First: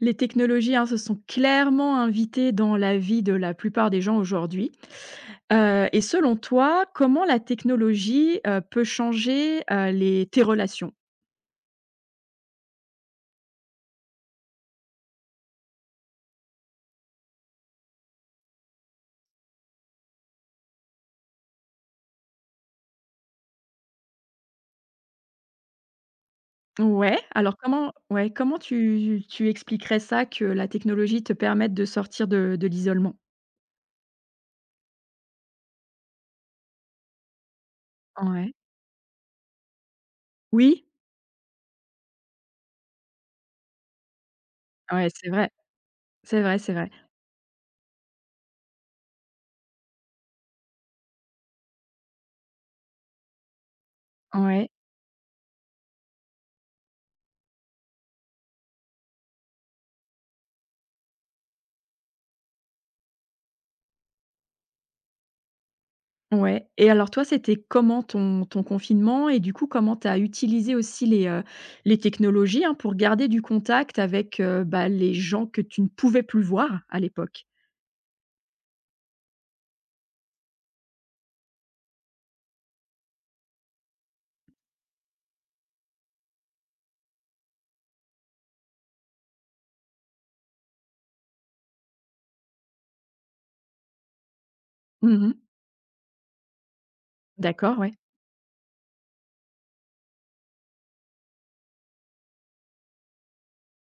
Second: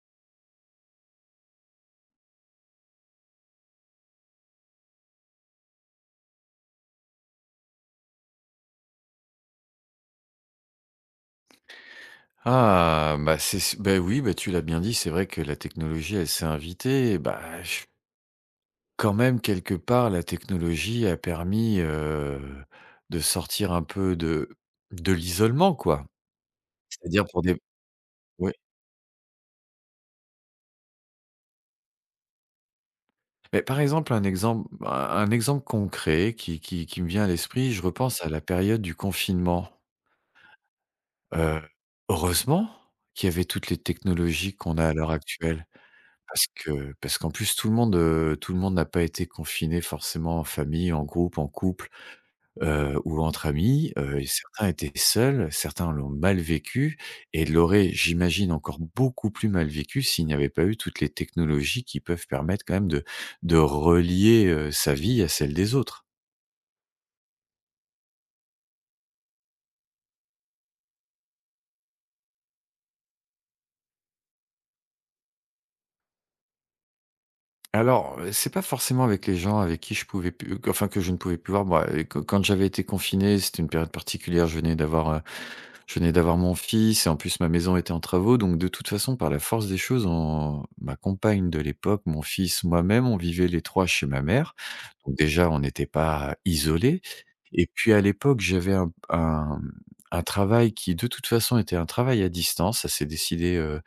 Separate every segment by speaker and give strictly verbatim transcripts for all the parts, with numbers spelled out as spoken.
Speaker 1: Les technologies, hein, se sont clairement invitées dans la vie de la plupart des gens aujourd'hui, heu et selon toi, comment la technologie heu, peut changer heu, les tes relations?
Speaker 2: Ah, ben, c'est c'est ben, oui, ben, tu l'as bien dit, c'est vrai que la technologie elle s'est invitée, ben, je Quand même quelque part la technologie a permis, heu, de sortir un peu de de l'isolement, quoi.
Speaker 1: Ouais,
Speaker 2: C'est-à-dire pour
Speaker 1: alors
Speaker 2: des
Speaker 1: comment ouais,
Speaker 2: ouais.
Speaker 1: comment tu tu expliquerais ça que la technologie te permette de sortir de de l'isolement?
Speaker 2: Mais par exemple, un exemple un un exemple concret qui qui qui me vient à l'esprit, je repense à la
Speaker 1: Ouais.
Speaker 2: période du confinement
Speaker 1: Oui.
Speaker 2: heu, heureusement, qu'il y avait toutes les technologies qu'on a à
Speaker 1: Ouais,
Speaker 2: l'heure
Speaker 1: c'est vrai.
Speaker 2: actuelle,
Speaker 1: C'est
Speaker 2: parce
Speaker 1: vrai c'est vrai.
Speaker 2: que parce qu'en plus tout le monde, heu, tout le monde n'a pas été confiné forcément en famille, en groupe, en couple, heu, ou entre amis heu et
Speaker 1: Ouais.
Speaker 2: certains étaient seuls, certains l'ont mal vécu et l'auraient, j'imagine, encore beaucoup plus mal vécu s'il n'y avait pas eu toutes les technologies qui peuvent permettre quand même de de relier, heu, sa vie à celle des autres.
Speaker 1: Ouais et alors toi c'était comment ton ton confinement et du coup comment tu as utilisé aussi les, heu, les technologies, hein, pour garder du contact avec, heu, ben, les gens que tu ne pouvais plus voir à l'époque?
Speaker 2: Alors, heu, c'est pas forcément avec les gens avec qui je pouvais pu enfin que je ne pouvais plus voir, ben, heu, que quand j'avais été confiné, c'était une période particulière, je venais d'avoir, heu, je venais d'avoir mon fils et en plus ma maison était en travaux, donc de toute façon par la force des choses, on ma compagne de l'époque, mon fils, moi-même, on vivait les trois chez ma mère,
Speaker 1: Mmh
Speaker 2: donc
Speaker 1: mh.
Speaker 2: déjà on était pas isolés et
Speaker 1: D'accord,
Speaker 2: puis
Speaker 1: ouais.
Speaker 2: à l'époque j'avais un un, mmh, un travail qui de toute façon était un travail à distance. Ça s'est décidé, heu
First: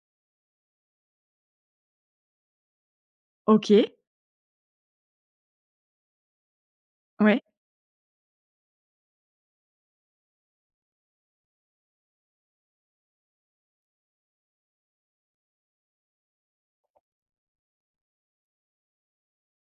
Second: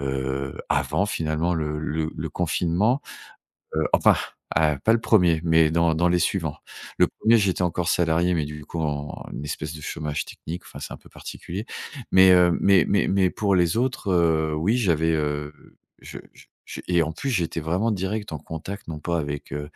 Speaker 2: heu, avant finalement le le le confinement, heu,
Speaker 1: OK.
Speaker 2: enfin, ah, pas le premier mais dans dans les suivants. Le premier,
Speaker 1: Ouais.
Speaker 2: j'étais encore salarié mais du coup, en un espèce de chômage technique, enfin, c'est un peu particulier mais heu, mais mais mais pour les autres, heu, oui, j'avais, heu, je je je et en plus j'étais vraiment direct en contact non pas avec, heu,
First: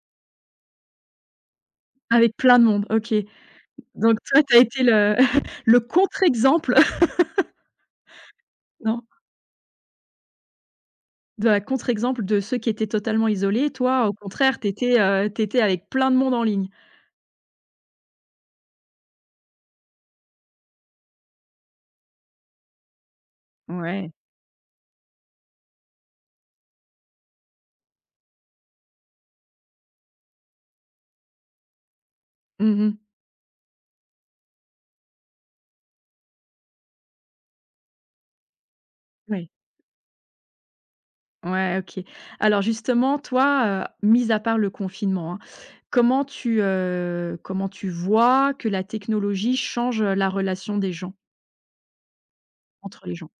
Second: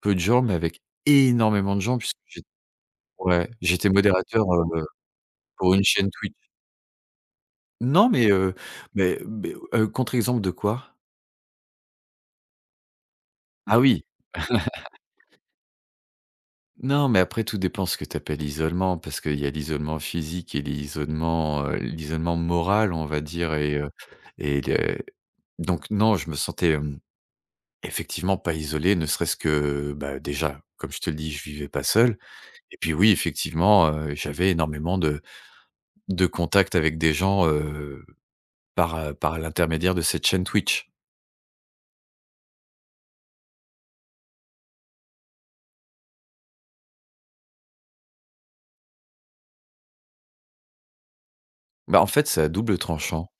Speaker 2: peu de gens mais avec énormément de gens puisque
Speaker 1: Avec
Speaker 2: j'ai
Speaker 1: plein de monde, OK,
Speaker 2: ouais, j'étais
Speaker 1: donc toi,
Speaker 2: modérateur,
Speaker 1: tu as été
Speaker 2: heu,
Speaker 1: le
Speaker 2: pour
Speaker 1: le
Speaker 2: une chaîne
Speaker 1: contre
Speaker 2: Twitch.
Speaker 1: exemple.
Speaker 2: Non, mais heu,
Speaker 1: Non?
Speaker 2: mais beh, heu, contre exemple de quoi?
Speaker 1: De la contre exemple de ceux qui étaient totalement isolés,
Speaker 2: Ah oui.
Speaker 1: toi, au contraire tu étais, heu, tu étais avec plein de monde en ligne.
Speaker 2: Non, mais après tout dépend ce que tu appelles isolement parce qu'il y a l'isolement physique et l'isolement, heu, l'isolement moral, on va dire et heu
Speaker 1: Mouais.
Speaker 2: et le donc non, je me sentais, hem, effectivement pas isolé. Ne serait-ce que, bah, déjà, comme je te le dis, je vivais pas seul et
Speaker 1: Mmh
Speaker 2: puis,
Speaker 1: mh.
Speaker 2: oui, effectivement, heu, j'avais énormément de de contact avec des gens, heu, par, heu, par
Speaker 1: Ouais.
Speaker 2: l'intermédiaire de cette chaîne Twitch.
Speaker 1: Ouais, OK. Alors justement, toi, heu, mis à part le confinement, hein, comment tu, heu, comment tu vois que la technologie change la relation des gens?
Speaker 2: Bah, en fait, c'est à double
Speaker 1: Entre les
Speaker 2: tranchant.
Speaker 1: gens.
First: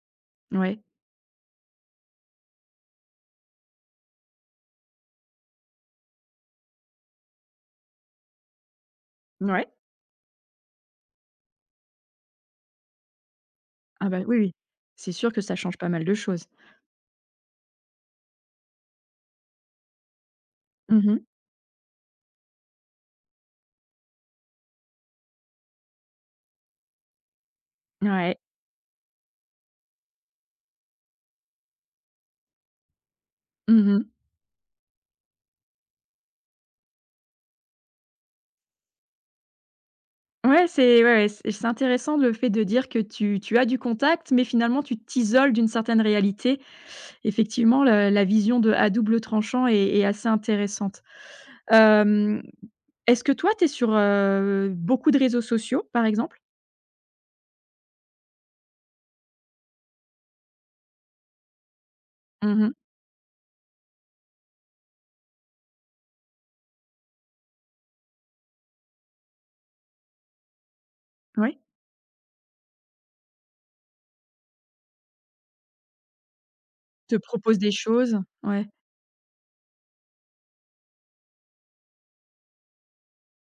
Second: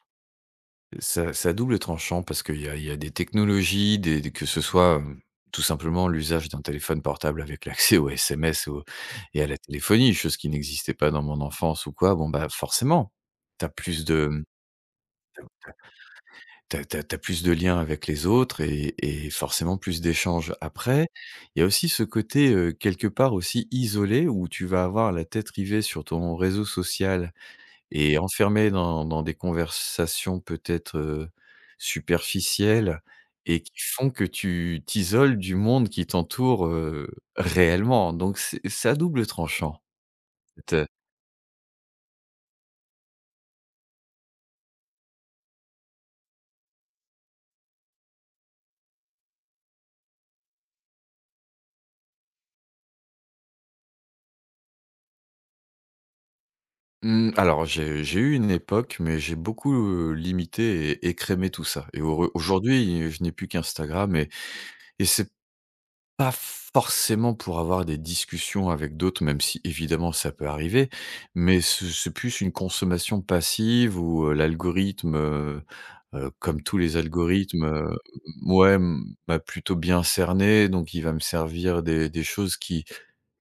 Speaker 1: Ouais.
Speaker 2: C'est à c'est à double tranchant parce qu'il y a il y a des technologies, des que ce soit, hem, tout simplement l'usage d'un téléphone portable avec l'accès aux SMS, aux et à
Speaker 1: N
Speaker 2: la
Speaker 1: ouais.
Speaker 2: téléphonie, chose qui n'existait pas dans mon enfance ou quoi, bon, bah, forcément. Tu as plus
Speaker 1: Ah, bah,
Speaker 2: de,
Speaker 1: oui,
Speaker 2: mmh,
Speaker 1: oui. C'est sûr que ça change pas mal de choses.
Speaker 2: tu as tu as tu as tu as plus de liens avec les autres et et forcément plus d'échanges.
Speaker 1: Mmh
Speaker 2: Après
Speaker 1: mh.
Speaker 2: il y a aussi ce côté, heu, quelque part aussi isolé où tu vas avoir la tête rivée sur ton réseau social et
Speaker 1: Ouais.
Speaker 2: enfermé dans dans des conversations peut-être, heu, superficielles et qui
Speaker 1: Mmh mh.
Speaker 2: font que tu t'isoles du monde qui t'entoure, heu, réellement, donc c'est c'est à double tranchant.
Speaker 1: Ouais,
Speaker 2: Te
Speaker 1: c'est ouais, ouais et c'est intéressant le fait de dire que tu tu as du contact mais, finalement, tu t'isoles d'une certaine réalité. Effectivement le la vision de à double tranchant est est assez intéressante, hem, est-ce que toi tu es sur, heu, beaucoup de réseaux sociaux, par exemple?
Speaker 2: Mmh, alors j'ai j'ai eu une époque, mais j'ai beaucoup, heu, limité et écrémé tout ça et au re
Speaker 1: Mmh mh.
Speaker 2: aujourd'hui, je n'ai plus qu'Instagram et et c'est pas forcément pour avoir des discussions avec d'autres, même si évidemment, ça peut arriver
Speaker 1: Ouais.
Speaker 2: mais ce c'est plus une consommation passive où, heu, l'algorithme, heu heu, comme tous les
Speaker 1: Te propose
Speaker 2: algorithmes,
Speaker 1: des
Speaker 2: heu,
Speaker 1: choses? Ouais.
Speaker 2: mouais, m m'a plutôt bien cerné, donc il va me servir des des choses qui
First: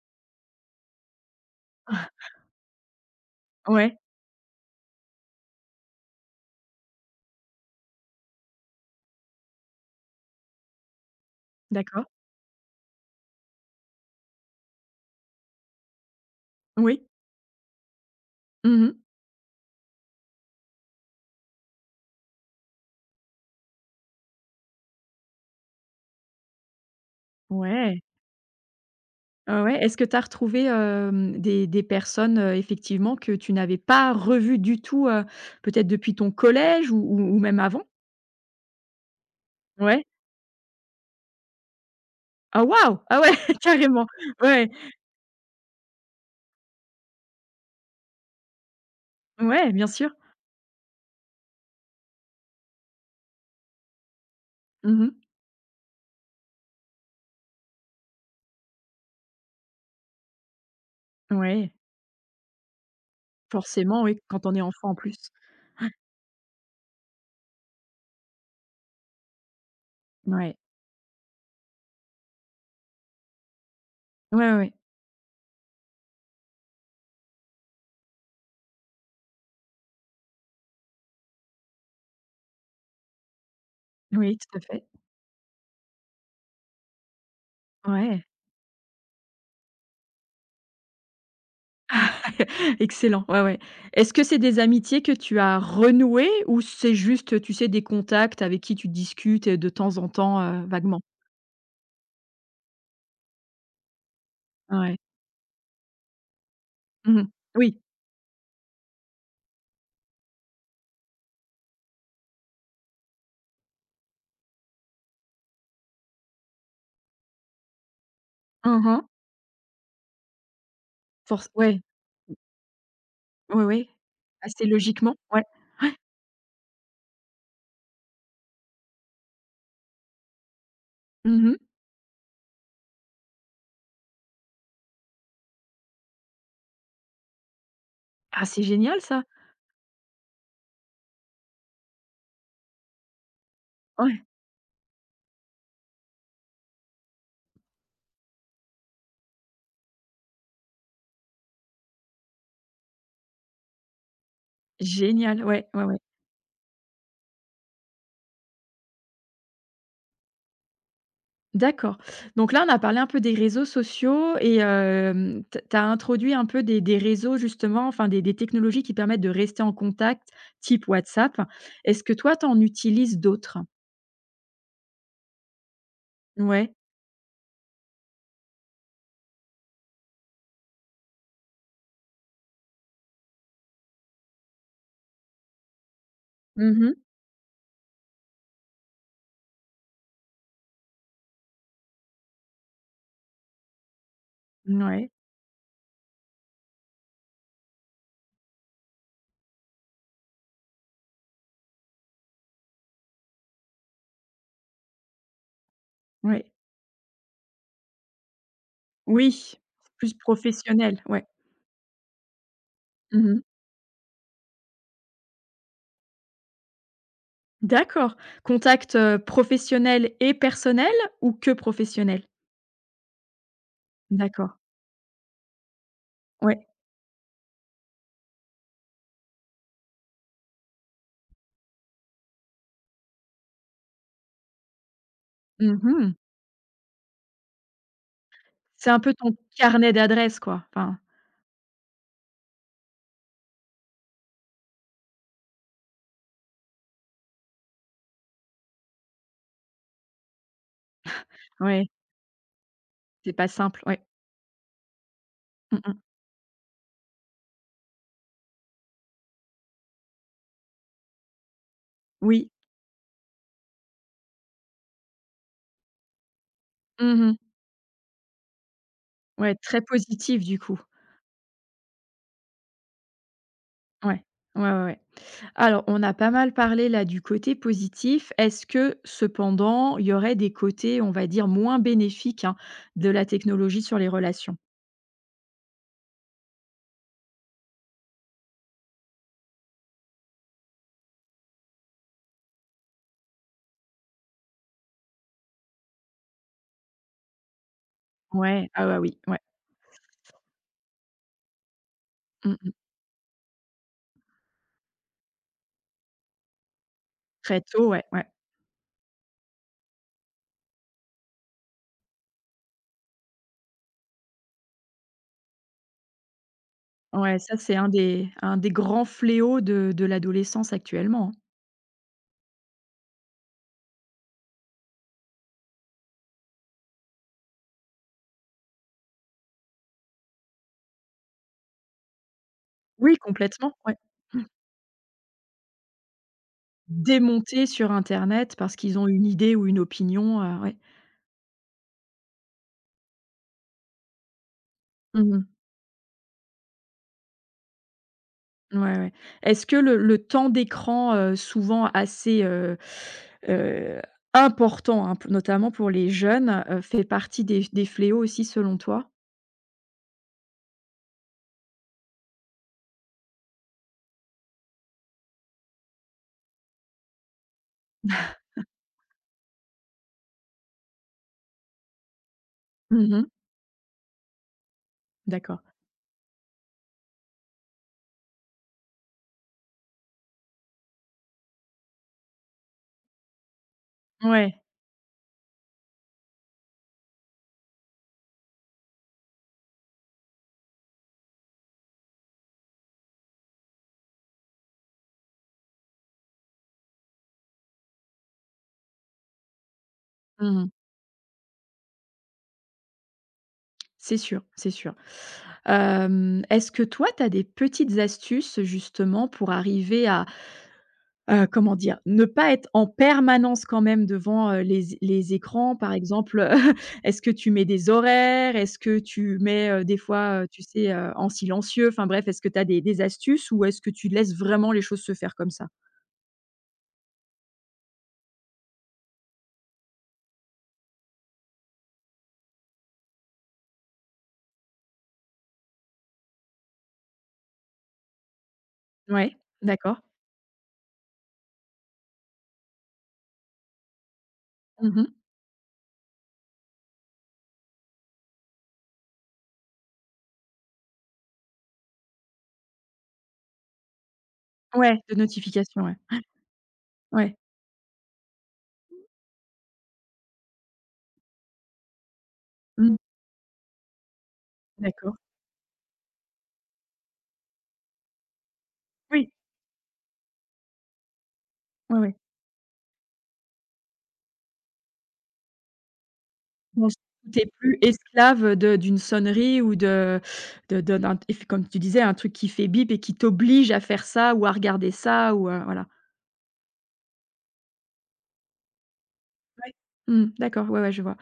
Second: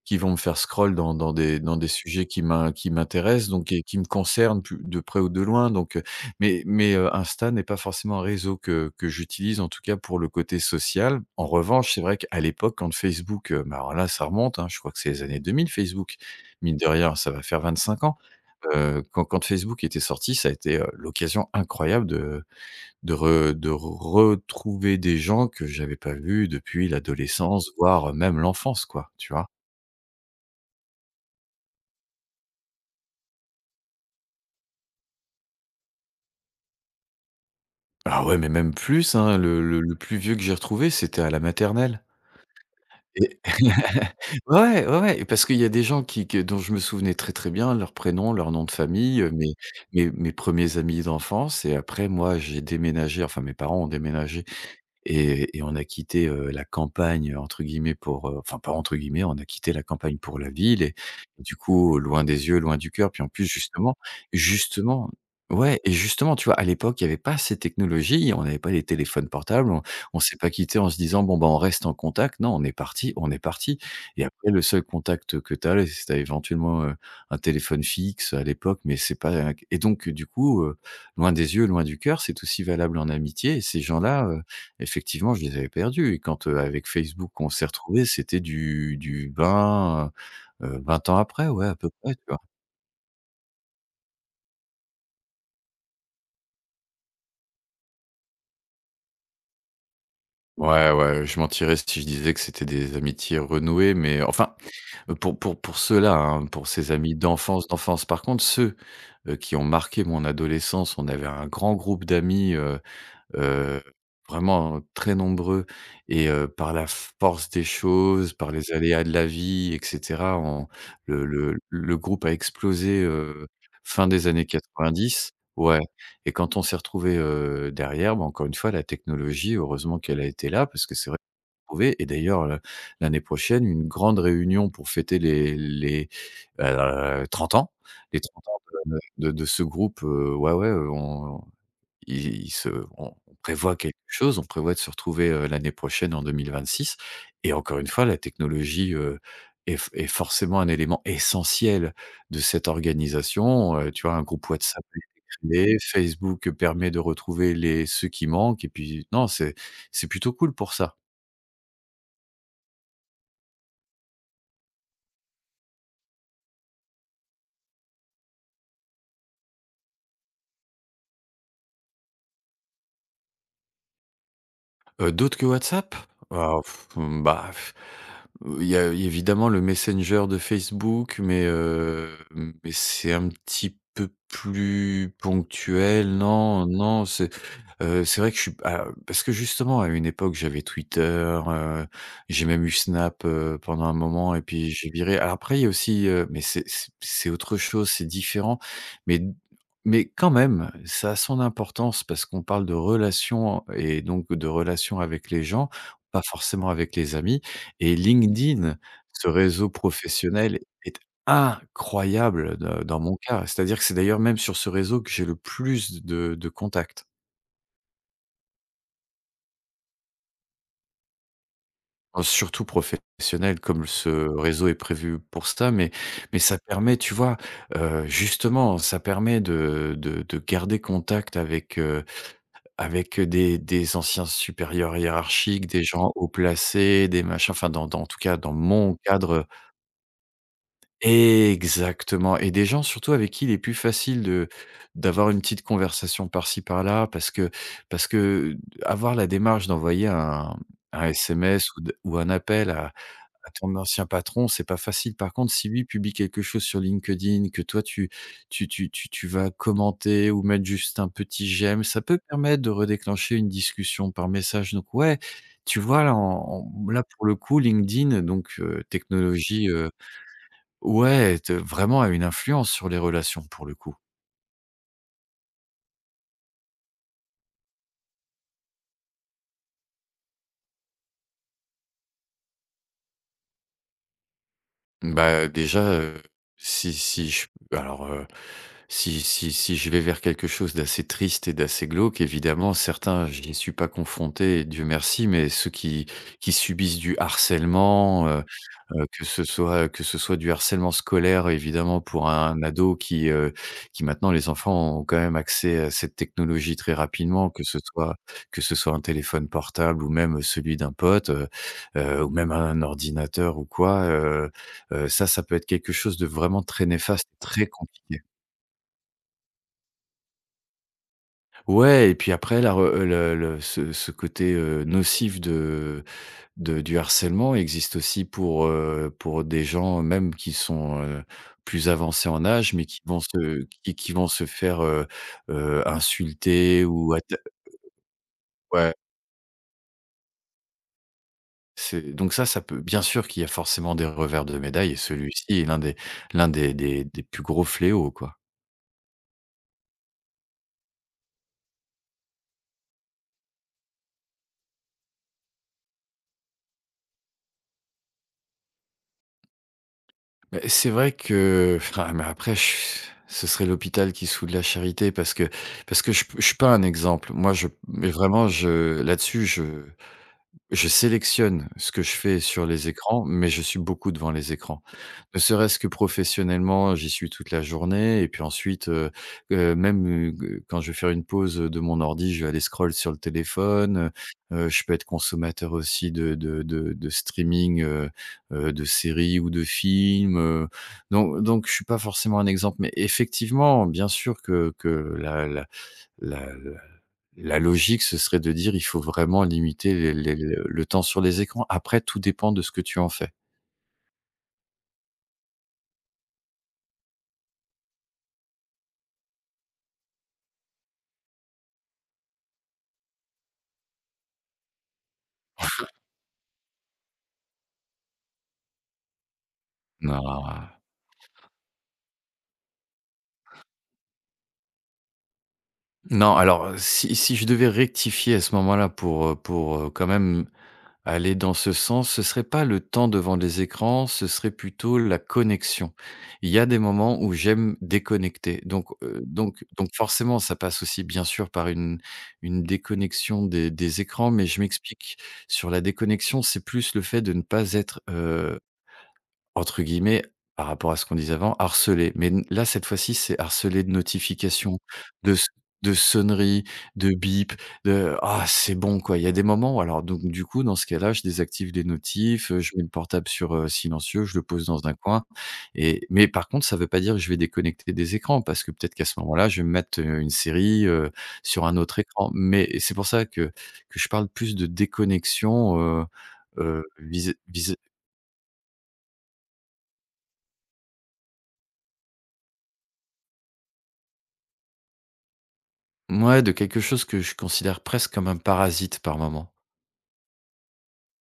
Speaker 2: qui vont me faire scroll dans dans des dans des
Speaker 1: Ah.
Speaker 2: sujets qui m'in qui m'intéressent, donc et qui
Speaker 1: Ouais.
Speaker 2: qui me concernent pu de près ou de loin, donc heu, mais mais heu, Insta n'est pas forcément un réseau que que j'utilise, en tout cas, pour le côté social, en revanche, c'est
Speaker 1: D'accord.
Speaker 2: vrai qu'à l'époque, quand Facebook, heu, ben, voilà, ça remonte, hein, je crois que c'est les années deux mille Facebook, mine de
Speaker 1: Oui.
Speaker 2: rien, ça va faire vingt-cinq ans,
Speaker 1: Mmh mh.
Speaker 2: heu, quand quand Facebook était sorti, ça a été, heu, l'occasion incroyable de de re de retrouver des gens que j'avais pas vus depuis l'adolescence,
Speaker 1: Ouais.
Speaker 2: voire même l'enfance quoi, tu vois?
Speaker 1: Heu, ouais, est-ce que tu as retrouvé, hem, des des personnes, heu, effectivement, que tu n'avais pas revues du tout, heu, peut-être depuis ton collège ou ou ou même avant?
Speaker 2: Ah ouais, mais même plus, hein, le le le
Speaker 1: Ouais.
Speaker 2: plus vieux que j'ai retrouvé, c'était à la maternelle
Speaker 1: Ah waouh! Ah ouais,
Speaker 2: et
Speaker 1: carrément. Ouais.
Speaker 2: ouais, ouais, ouais, parce qu'il y a des gens qui que dont je me souvenais très, très bien, leur prénom, leur nom de famille, heu, mes
Speaker 1: Ouais, bien
Speaker 2: mes
Speaker 1: sûr.
Speaker 2: mes premiers amis d'enfance et après, moi, j'ai déménagé enfin, mes parents ont déménagé
Speaker 1: Mmh mh.
Speaker 2: et et on a quitté, heu, «la campagne» entre guillemets pour, heu enfin, pas entre guillemets, on a quitté la campagne pour la ville et et du
Speaker 1: Ouais.
Speaker 2: coup, loin des yeux, loin du cœur, puis en plus, justement,
Speaker 1: Forcément, oui. Quand on est enfant, en
Speaker 2: justement
Speaker 1: plus.
Speaker 2: ouais
Speaker 1: Ouais.
Speaker 2: et justement, tu vois, à l'époque il y avait pas ces technologies et on avait pas les téléphones portables, on on s'est pas
Speaker 1: Mouais.
Speaker 2: quitté en se disant: «Bon, ben, on reste en contact», non, on est parti, on est parti et après,
Speaker 1: Ouais,
Speaker 2: le
Speaker 1: ouais.
Speaker 2: seul contact que tu avais, c'était éventuellement, heu, un téléphone fixe à l'époque, mais c'est pas un et donc, heu, du coup, heu, loin des yeux loin du cœur, c'est aussi valable en amitié et ces gens-là,
Speaker 1: Oui,
Speaker 2: heu,
Speaker 1: tout à fait.
Speaker 2: effectivement, je les avais perdus et quand, heu, avec Facebook, on s'est retrouvés,
Speaker 1: Ouais.
Speaker 2: c'était du du vingt, heu heu, vingt ans après, ouais, à peu près, tu vois?
Speaker 1: Excellent, ouais, ouais. Est-ce que c'est des amitiés que tu as renouées ou c'est juste, heu, tu sais, des contacts avec qui tu discutes, heu, de temps en temps, heu,
Speaker 2: Ouais,
Speaker 1: vaguement?
Speaker 2: ouais, je mentirais si je disais que c'était des amitiés renouées, mais enfin,
Speaker 1: Ouais.
Speaker 2: pour pour pour ceux-là, hein, pour ces amis
Speaker 1: Mmh mh.
Speaker 2: d'enfance,
Speaker 1: Oui.
Speaker 2: d'enfance. Par contre, ceux, heu, qui ont marqué mon adolescence, on avait un grand groupe d'amis, heu heu, vraiment, heu, très nombreux et, heu, par la force des choses, par les
Speaker 1: Mmh
Speaker 2: aléas
Speaker 1: mh.
Speaker 2: de la vie et cetera, on le
Speaker 1: Force
Speaker 2: le
Speaker 1: ouais.
Speaker 2: le groupe a explosé, heu,
Speaker 1: Oui, oui.
Speaker 2: fin des années
Speaker 1: Assez logiquement,
Speaker 2: quatre-vingt-dix,
Speaker 1: ouais.
Speaker 2: ouais
Speaker 1: Ouais.
Speaker 2: et quand on s'est retrouvés, heu, derrière, ben, encore une fois, la technologie, heureusement qu'elle a été là, parce que c'est vrai
Speaker 1: Mmh mh.
Speaker 2: trouvé et d'ailleurs, heu, l'année prochaine, une grande réunion pour fêter les les, heu, trente ans, les
Speaker 1: Ah!
Speaker 2: trente ans
Speaker 1: C'est
Speaker 2: de
Speaker 1: génial, ça!
Speaker 2: de de de ce groupe, heu, ouais, ouais, heu, on il il se on prévoit quelque
Speaker 1: Ouais.
Speaker 2: chose, on prévoit de se retrouver, heu, l'année prochaine, en deux mille vingt-six et encore une fois, la technologie, heu, est f est forcément un élément essentiel de cette organisation, heu, tu vois, un groupe WhatsApp a été
Speaker 1: Génial, ouais,
Speaker 2: créé,
Speaker 1: ouais, ouais.
Speaker 2: Facebook, heu, permet de retrouver les ceux qui manquent et puis non, c'est c'est plutôt cool pour ça.
Speaker 1: D'accord. Donc là, on a parlé un peu des réseaux sociaux et, hem, t tu as introduit un peu des des réseaux, justement, enfin, des des technologies qui permettent de rester en contact, type WhatsApp. Est-ce que, toi, tu en utilises d'autres?
Speaker 2: Heu, d'autres que WhatsApp? Oh,,
Speaker 1: Mouais.
Speaker 2: mmh, bah Heu, il y a évidemment le Messenger de Facebook, mais heu, mais c'est un petit peu plus ponctuel. Non
Speaker 1: Mmh mh.
Speaker 2: non. C'est, heu, c'est vrai que je suis pas Parce que, justement, à une époque, j'avais Twitter. Heu, j'ai même eu Snap, heu, pendant un moment, et puis j'ai
Speaker 1: Mouais.
Speaker 2: viré. Alors après, il y a aussi, heu Mais c'est c'est c'est autre chose, c'est différent. Mais d Mais quand même, ça a son importance parce qu'on parle de relations en et donc de relations avec les gens, pas
Speaker 1: Ouais.
Speaker 2: forcément avec les amis. Et LinkedIn, ce
Speaker 1: Oui.
Speaker 2: réseau
Speaker 1: Plus
Speaker 2: professionnel, est
Speaker 1: professionnel, ouais.
Speaker 2: incroyable de dans mon
Speaker 1: Mmh mh.
Speaker 2: cas. C'est-à-dire que c'est d'ailleurs même sur ce réseau que j'ai le plus de de contacts.
Speaker 1: D'accord, contact, heu, professionnel et personnel? Ou que
Speaker 2: Oh,
Speaker 1: professionnel?
Speaker 2: c'est surtout profes sionnel, comme ce
Speaker 1: D'accord.
Speaker 2: réseau est prévu pour ça. Mais mais ça
Speaker 1: Ouais.
Speaker 2: permet, tu vois, heu, justement, ça permet de de de garder contact avec, heu avec, heu, des des anciens supérieurs hiérarchiques,
Speaker 1: Mmh
Speaker 2: des gens
Speaker 1: mh.
Speaker 2: haut placés, des machins Enfin, dans dans en tout cas, dans
Speaker 1: C'est
Speaker 2: mon
Speaker 1: un peu
Speaker 2: cadre,
Speaker 1: ton
Speaker 2: heu
Speaker 1: carnet d'adresses, quoi, enfin
Speaker 2: Exactement, et des gens, surtout, avec qui il est plus facile de d'avoir une petite conversation par-ci, par-là parce que parce que, avoir la démarche d'envoyer un un SMS ou
Speaker 1: Ouais.
Speaker 2: d ou un appel à
Speaker 1: C'est pas
Speaker 2: à ton
Speaker 1: simple, ouais.
Speaker 2: ancien patron, c'est pas facile. Par contre, si
Speaker 1: Mmh
Speaker 2: lui
Speaker 1: mh.
Speaker 2: publie quelque chose sur LinkedIn, que toi, tu tu tu tu tu vas commenter ou mettre juste un petit j'aime, ça peut
Speaker 1: Oui.
Speaker 2: permettre de redéclencher une discussion par message. Donc ouais, tu vois, là, en en là, pour
Speaker 1: Mmh
Speaker 2: le
Speaker 1: mh.
Speaker 2: coup, LinkedIn, donc heu,
Speaker 1: Ouais,
Speaker 2: technologie,
Speaker 1: très
Speaker 2: heu
Speaker 1: positive, du coup.
Speaker 2: ouais, te vraiment a une influence sur les relations, pour le coup.
Speaker 1: Ouais. Ouais, ouais, ouais. Alors, on a pas mal parlé, là, du côté positif. Est-ce que, cependant, il y aurait des côtés, on va dire, moins bénéfiques, hein, de la technologie sur les relations?
Speaker 2: Mmh bah, déjà, heu, si si je Bah alors, heu, si si si je vais vers quelque chose d'assez triste et d'assez glauque, évidemment, certains, je n'y suis pas confronté et Dieu merci. Mais ceux qui qui subissent du harcèlement, heu
Speaker 1: Ouais, ah bah
Speaker 2: heu,
Speaker 1: oui,
Speaker 2: que
Speaker 1: ouais.
Speaker 2: ce soit heu, que ce soit du harcèlement scolaire, évidemment, pour
Speaker 1: Mmh
Speaker 2: un
Speaker 1: mh.
Speaker 2: ado qui, heu, qui maintenant Les enfants ont quand même accès à cette technologie très rapidement,
Speaker 1: Très
Speaker 2: que ce
Speaker 1: tôt, ouais,
Speaker 2: soit
Speaker 1: ouais.
Speaker 2: que ce soit un téléphone portable ou même celui d'un pote, heu heu, ou même un ordinateur ou quoi. Heu-heu, ça ça peut être quelque chose de vraiment très néfaste,
Speaker 1: Ouais, ça,
Speaker 2: très
Speaker 1: c'est un
Speaker 2: compliqué.
Speaker 1: des un des grands fléaux de de l'adolescence actuellement.
Speaker 2: Ouais et puis après, la re heu, le le ce ce côté, heu, nocif de de du harcèlement existe aussi pour, heu, pour des gens même qui sont, heu, plus avancés en âge, mais qui
Speaker 1: Oui,
Speaker 2: vont se
Speaker 1: complètement, ouais.
Speaker 2: qui qui vont
Speaker 1: Mmh.
Speaker 2: se faire heu, heu, insulter ou atta
Speaker 1: Démonter sur Internet parce
Speaker 2: ouais.
Speaker 1: qu'ils ont une idée ou une opinion, heu, ouais.
Speaker 2: C'est donc ça, ça peut Bien sûr qu'il y a forcément des revers de médaille, et
Speaker 1: Mmh
Speaker 2: celui-ci
Speaker 1: mh.
Speaker 2: est l'un des l'un des des des plus gros fléaux, quoi.
Speaker 1: Ouais, ouais. Est-ce que le le temps d'écran, heu, souvent assez, heu heu, important hein, notamment pour les jeunes, heu, fait partie des f des fléaux aussi selon toi?
Speaker 2: Beh, c'est vrai que enfin, mais après ce serait l'hôpital qui se fout de la charité parce que parce que je je suis pas un exemple. Moi je mais vraiment je là-dessus je je sélectionne ce que je fais sur les
Speaker 1: Mmh
Speaker 2: écrans,
Speaker 1: mh.
Speaker 2: mais je suis beaucoup devant les écrans. Ne
Speaker 1: D'accord.
Speaker 2: serait-ce que professionnellement, j'y suis toute la journée et puis ensuite, heu heu, même, heu, quand je vais faire une pause de mon ordi, je vais aller scroll sur le téléphone, heu
Speaker 1: Ouais.
Speaker 2: heu, je peux être consommateur aussi de de de de streaming, heu heu, de séries ou de films, heu, donc donc je suis pas forcément un exemple, mais effectivement, bien sûr que que la la la la la logique ce serait de dire: «Il faut vraiment limiter les les
Speaker 1: Mmh mh.
Speaker 2: le temps sur les écrans». Après, tout dépend de ce que tu en fais.
Speaker 1: C'est sûr, c'est sûr, hem, est-ce que toi tu as des petites astuces justement pour arriver à heu, comment dire? Ne pas être en permanence quand même devant, heu, les é les
Speaker 2: En
Speaker 1: écrans,
Speaker 2: fait
Speaker 1: par exemple, heu, est-ce que tu mets des horaires? Est-ce que tu mets, heu, des
Speaker 2: Non,
Speaker 1: fois, heu, tu
Speaker 2: ah!
Speaker 1: sais, heu, en silencieux? Enfin, bref, est-ce que tu as des des astuces ou est-ce que tu laisses vraiment les choses se faire comme ça?
Speaker 2: Non, alors, heu, si si je devais rectifier à ce moment-là pour, heu, pour, heu, quand même aller dans ce sens, ce serait pas le temps devant les écrans, ce serait plutôt la connexion. Il y a des moments où j'aime déconnecter, donc heu,
Speaker 1: Ouais,
Speaker 2: donc donc
Speaker 1: d'accord.
Speaker 2: forcément, ça passe aussi, bien sûr, par une une déconnexion des des écrans mais je
Speaker 1: Mmh mh.
Speaker 2: m'explique. Sur la déconnexion, c'est plus le fait de ne pas être, heu, entre guillemets, par rapport à ce qu'on disait avant, «harcelé», mais là cette fois-ci c'est harcelé de notifications,
Speaker 1: Ouais, de
Speaker 2: de s
Speaker 1: notification,
Speaker 2: de
Speaker 1: ouais,
Speaker 2: sonneries, de
Speaker 1: ouais. Ouais.
Speaker 2: bips, de: «Ah, c'est bon,
Speaker 1: [unintelligible]
Speaker 2: quoi!». Il y a des moments alors donc du coup dans ce cas-là je désactive les notifs, heu, je mets le
Speaker 1: Mmh.
Speaker 2: portable sur, heu, silencieux. Je le pose dans un
Speaker 1: D'accord.
Speaker 2: coin et mais par contre ça veut pas dire que je vais déconnecter des écrans parce que peut-être qu'à ce
Speaker 1: Oui.
Speaker 2: moment-là je vais me mettre, heu, une série, heu, sur un
Speaker 1: Ouais,
Speaker 2: autre
Speaker 1: ouais.
Speaker 2: écran, mais c'est pour ça que que je parle plus de déconnexion, heu heu,
Speaker 1: Bon.
Speaker 2: vis-à
Speaker 1: Tu es
Speaker 2: vis-à
Speaker 1: plus esclave de d'une sonnerie ou de de de d'un et comme tu disais, un truc qui fait bip et qui t'oblige à faire ça ou à regarder ça ou heu, voilà.
Speaker 2: Mouais, de quelque chose que je considère presque comme un parasite par moment.
Speaker 1: Ouais. Mmh, d'accord. Ouais, ouais, je vois.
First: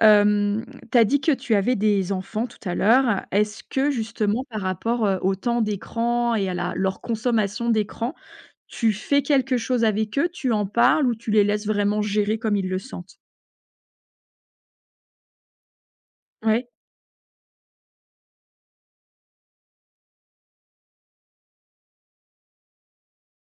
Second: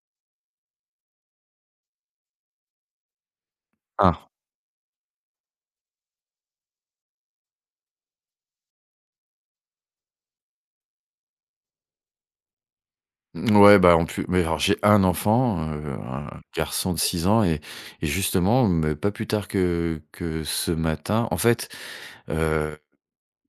Speaker 1: Hem, tu as dit que tu avais des enfants tout à l'heure. Est-ce que
Speaker 2: Ah!
Speaker 1: justement par rapport, heu, au temps d'écran et à la leur consommation d'écran, tu fais quelque chose avec eux? Tu en parles ou tu les laisses vraiment gérer comme ils le sentent?
Speaker 2: Mmh ouais, bah, en plu beh, alors j'ai un enfant, heu, un
Speaker 1: Ouais.
Speaker 2: garçon de six ans et et justement, mais pas plus tard que que ce matin en fait, heu,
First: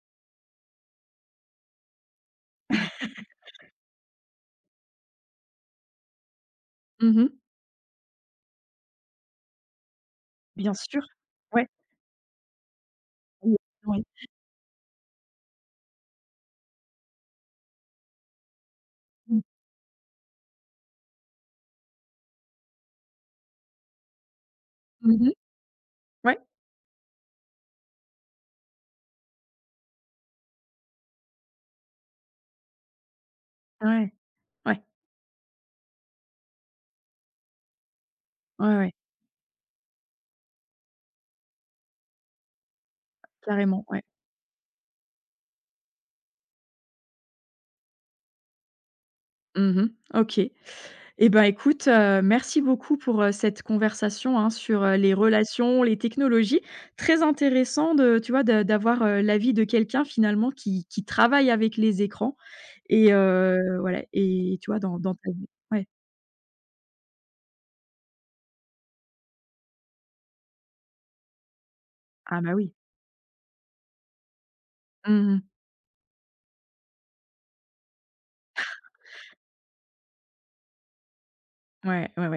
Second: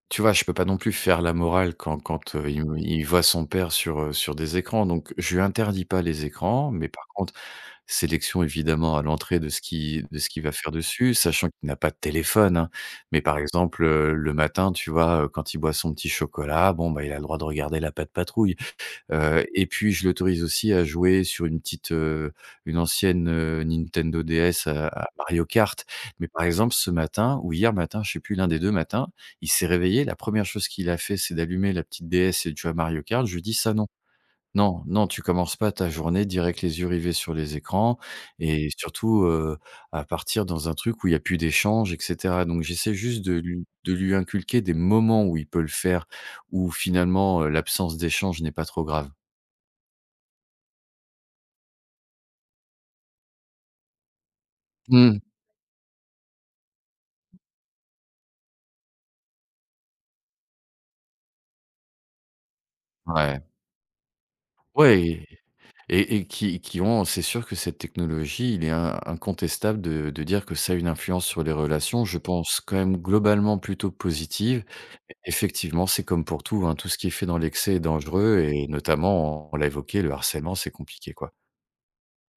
Speaker 2: tu vois? Je peux pas non plus faire la morale quand quand, heu, il me il voit son père sur, heu, sur des écrans, donc je lui interdis pas les écrans mais par
Speaker 1: Mmh
Speaker 2: contre,
Speaker 1: mh.
Speaker 2: sélection évidemment à l'entrée de ce qui de ce qu'il va faire
Speaker 1: Bien sûr.
Speaker 2: dessus, sachant
Speaker 1: Ouais.
Speaker 2: qu'il n'a pas de téléphone, hein, mais par
Speaker 1: Mmh,
Speaker 2: exemple,
Speaker 1: ouais.
Speaker 2: heu, le matin, tu vois, heu, quand il boit son petit chocolat, bon, bah, il a le droit de regarder la Pat'Patrouille,
Speaker 1: Mmh.
Speaker 2: heu et puis je l'autorise aussi à jouer sur une petite, heu, une ancienne, heu, Nintendo DS à à
Speaker 1: Mmh mh.
Speaker 2: Mario Kart, mais
Speaker 1: Ouais.
Speaker 2: par exemple, ce matin ou hier matin, je sais plus l'un des deux matins. Il s'est réveillé, la première chose qu'il a fait, c'est d'allumer la petite DS et de jouer à Mario Kart. Je lui ai dit: «Ça, non!
Speaker 1: Ouais! Ouais.
Speaker 2: Non, non, tu commences pas ta journée direct avec les yeux rivés sur les écrans» et
Speaker 1: Ouais, ouais.
Speaker 2: surtout, heu, à partir dans un truc où il y a plus d'échanges et cetera, donc j'essaie juste de lui
Speaker 1: Carrément,
Speaker 2: de
Speaker 1: ouais.
Speaker 2: lui inculquer des moments où il peut le faire, où finalement, heu, l'absence d'échanges n'est pas trop grave.
Speaker 1: Mmh mh. OK, eh ben, écoute, heu, merci beaucoup pour, heu, cette conversation, hein, sur, heu, les
Speaker 2: Mmh.
Speaker 1: relations, les technologies. Très intéressant de tu vois, de d'avoir, heu, l'avis de quelqu'un finalement qui qui travaille avec les écrans et
Speaker 2: Ouais.
Speaker 1: heu, voilà, et tu vois, dans dans
Speaker 2: Ouais,
Speaker 1: ta vie ouais.
Speaker 2: et et qui qui ont, c'est sûr que cette technologie, il est in incontestable de de dire que ça a une influence sur les relations. Je
Speaker 1: Ah, bah,
Speaker 2: pense
Speaker 1: oui.
Speaker 2: quand même globalement plutôt positive,
Speaker 1: Mmh mh.
Speaker 2: effectivement, c'est comme pour tout, hein, tout ce qui est fait dans l'excès est dangereux et notamment on l'a évoqué, le harcèlement, c'est compliqué, quoi.
Speaker 1: Ouais, ouais, ouais.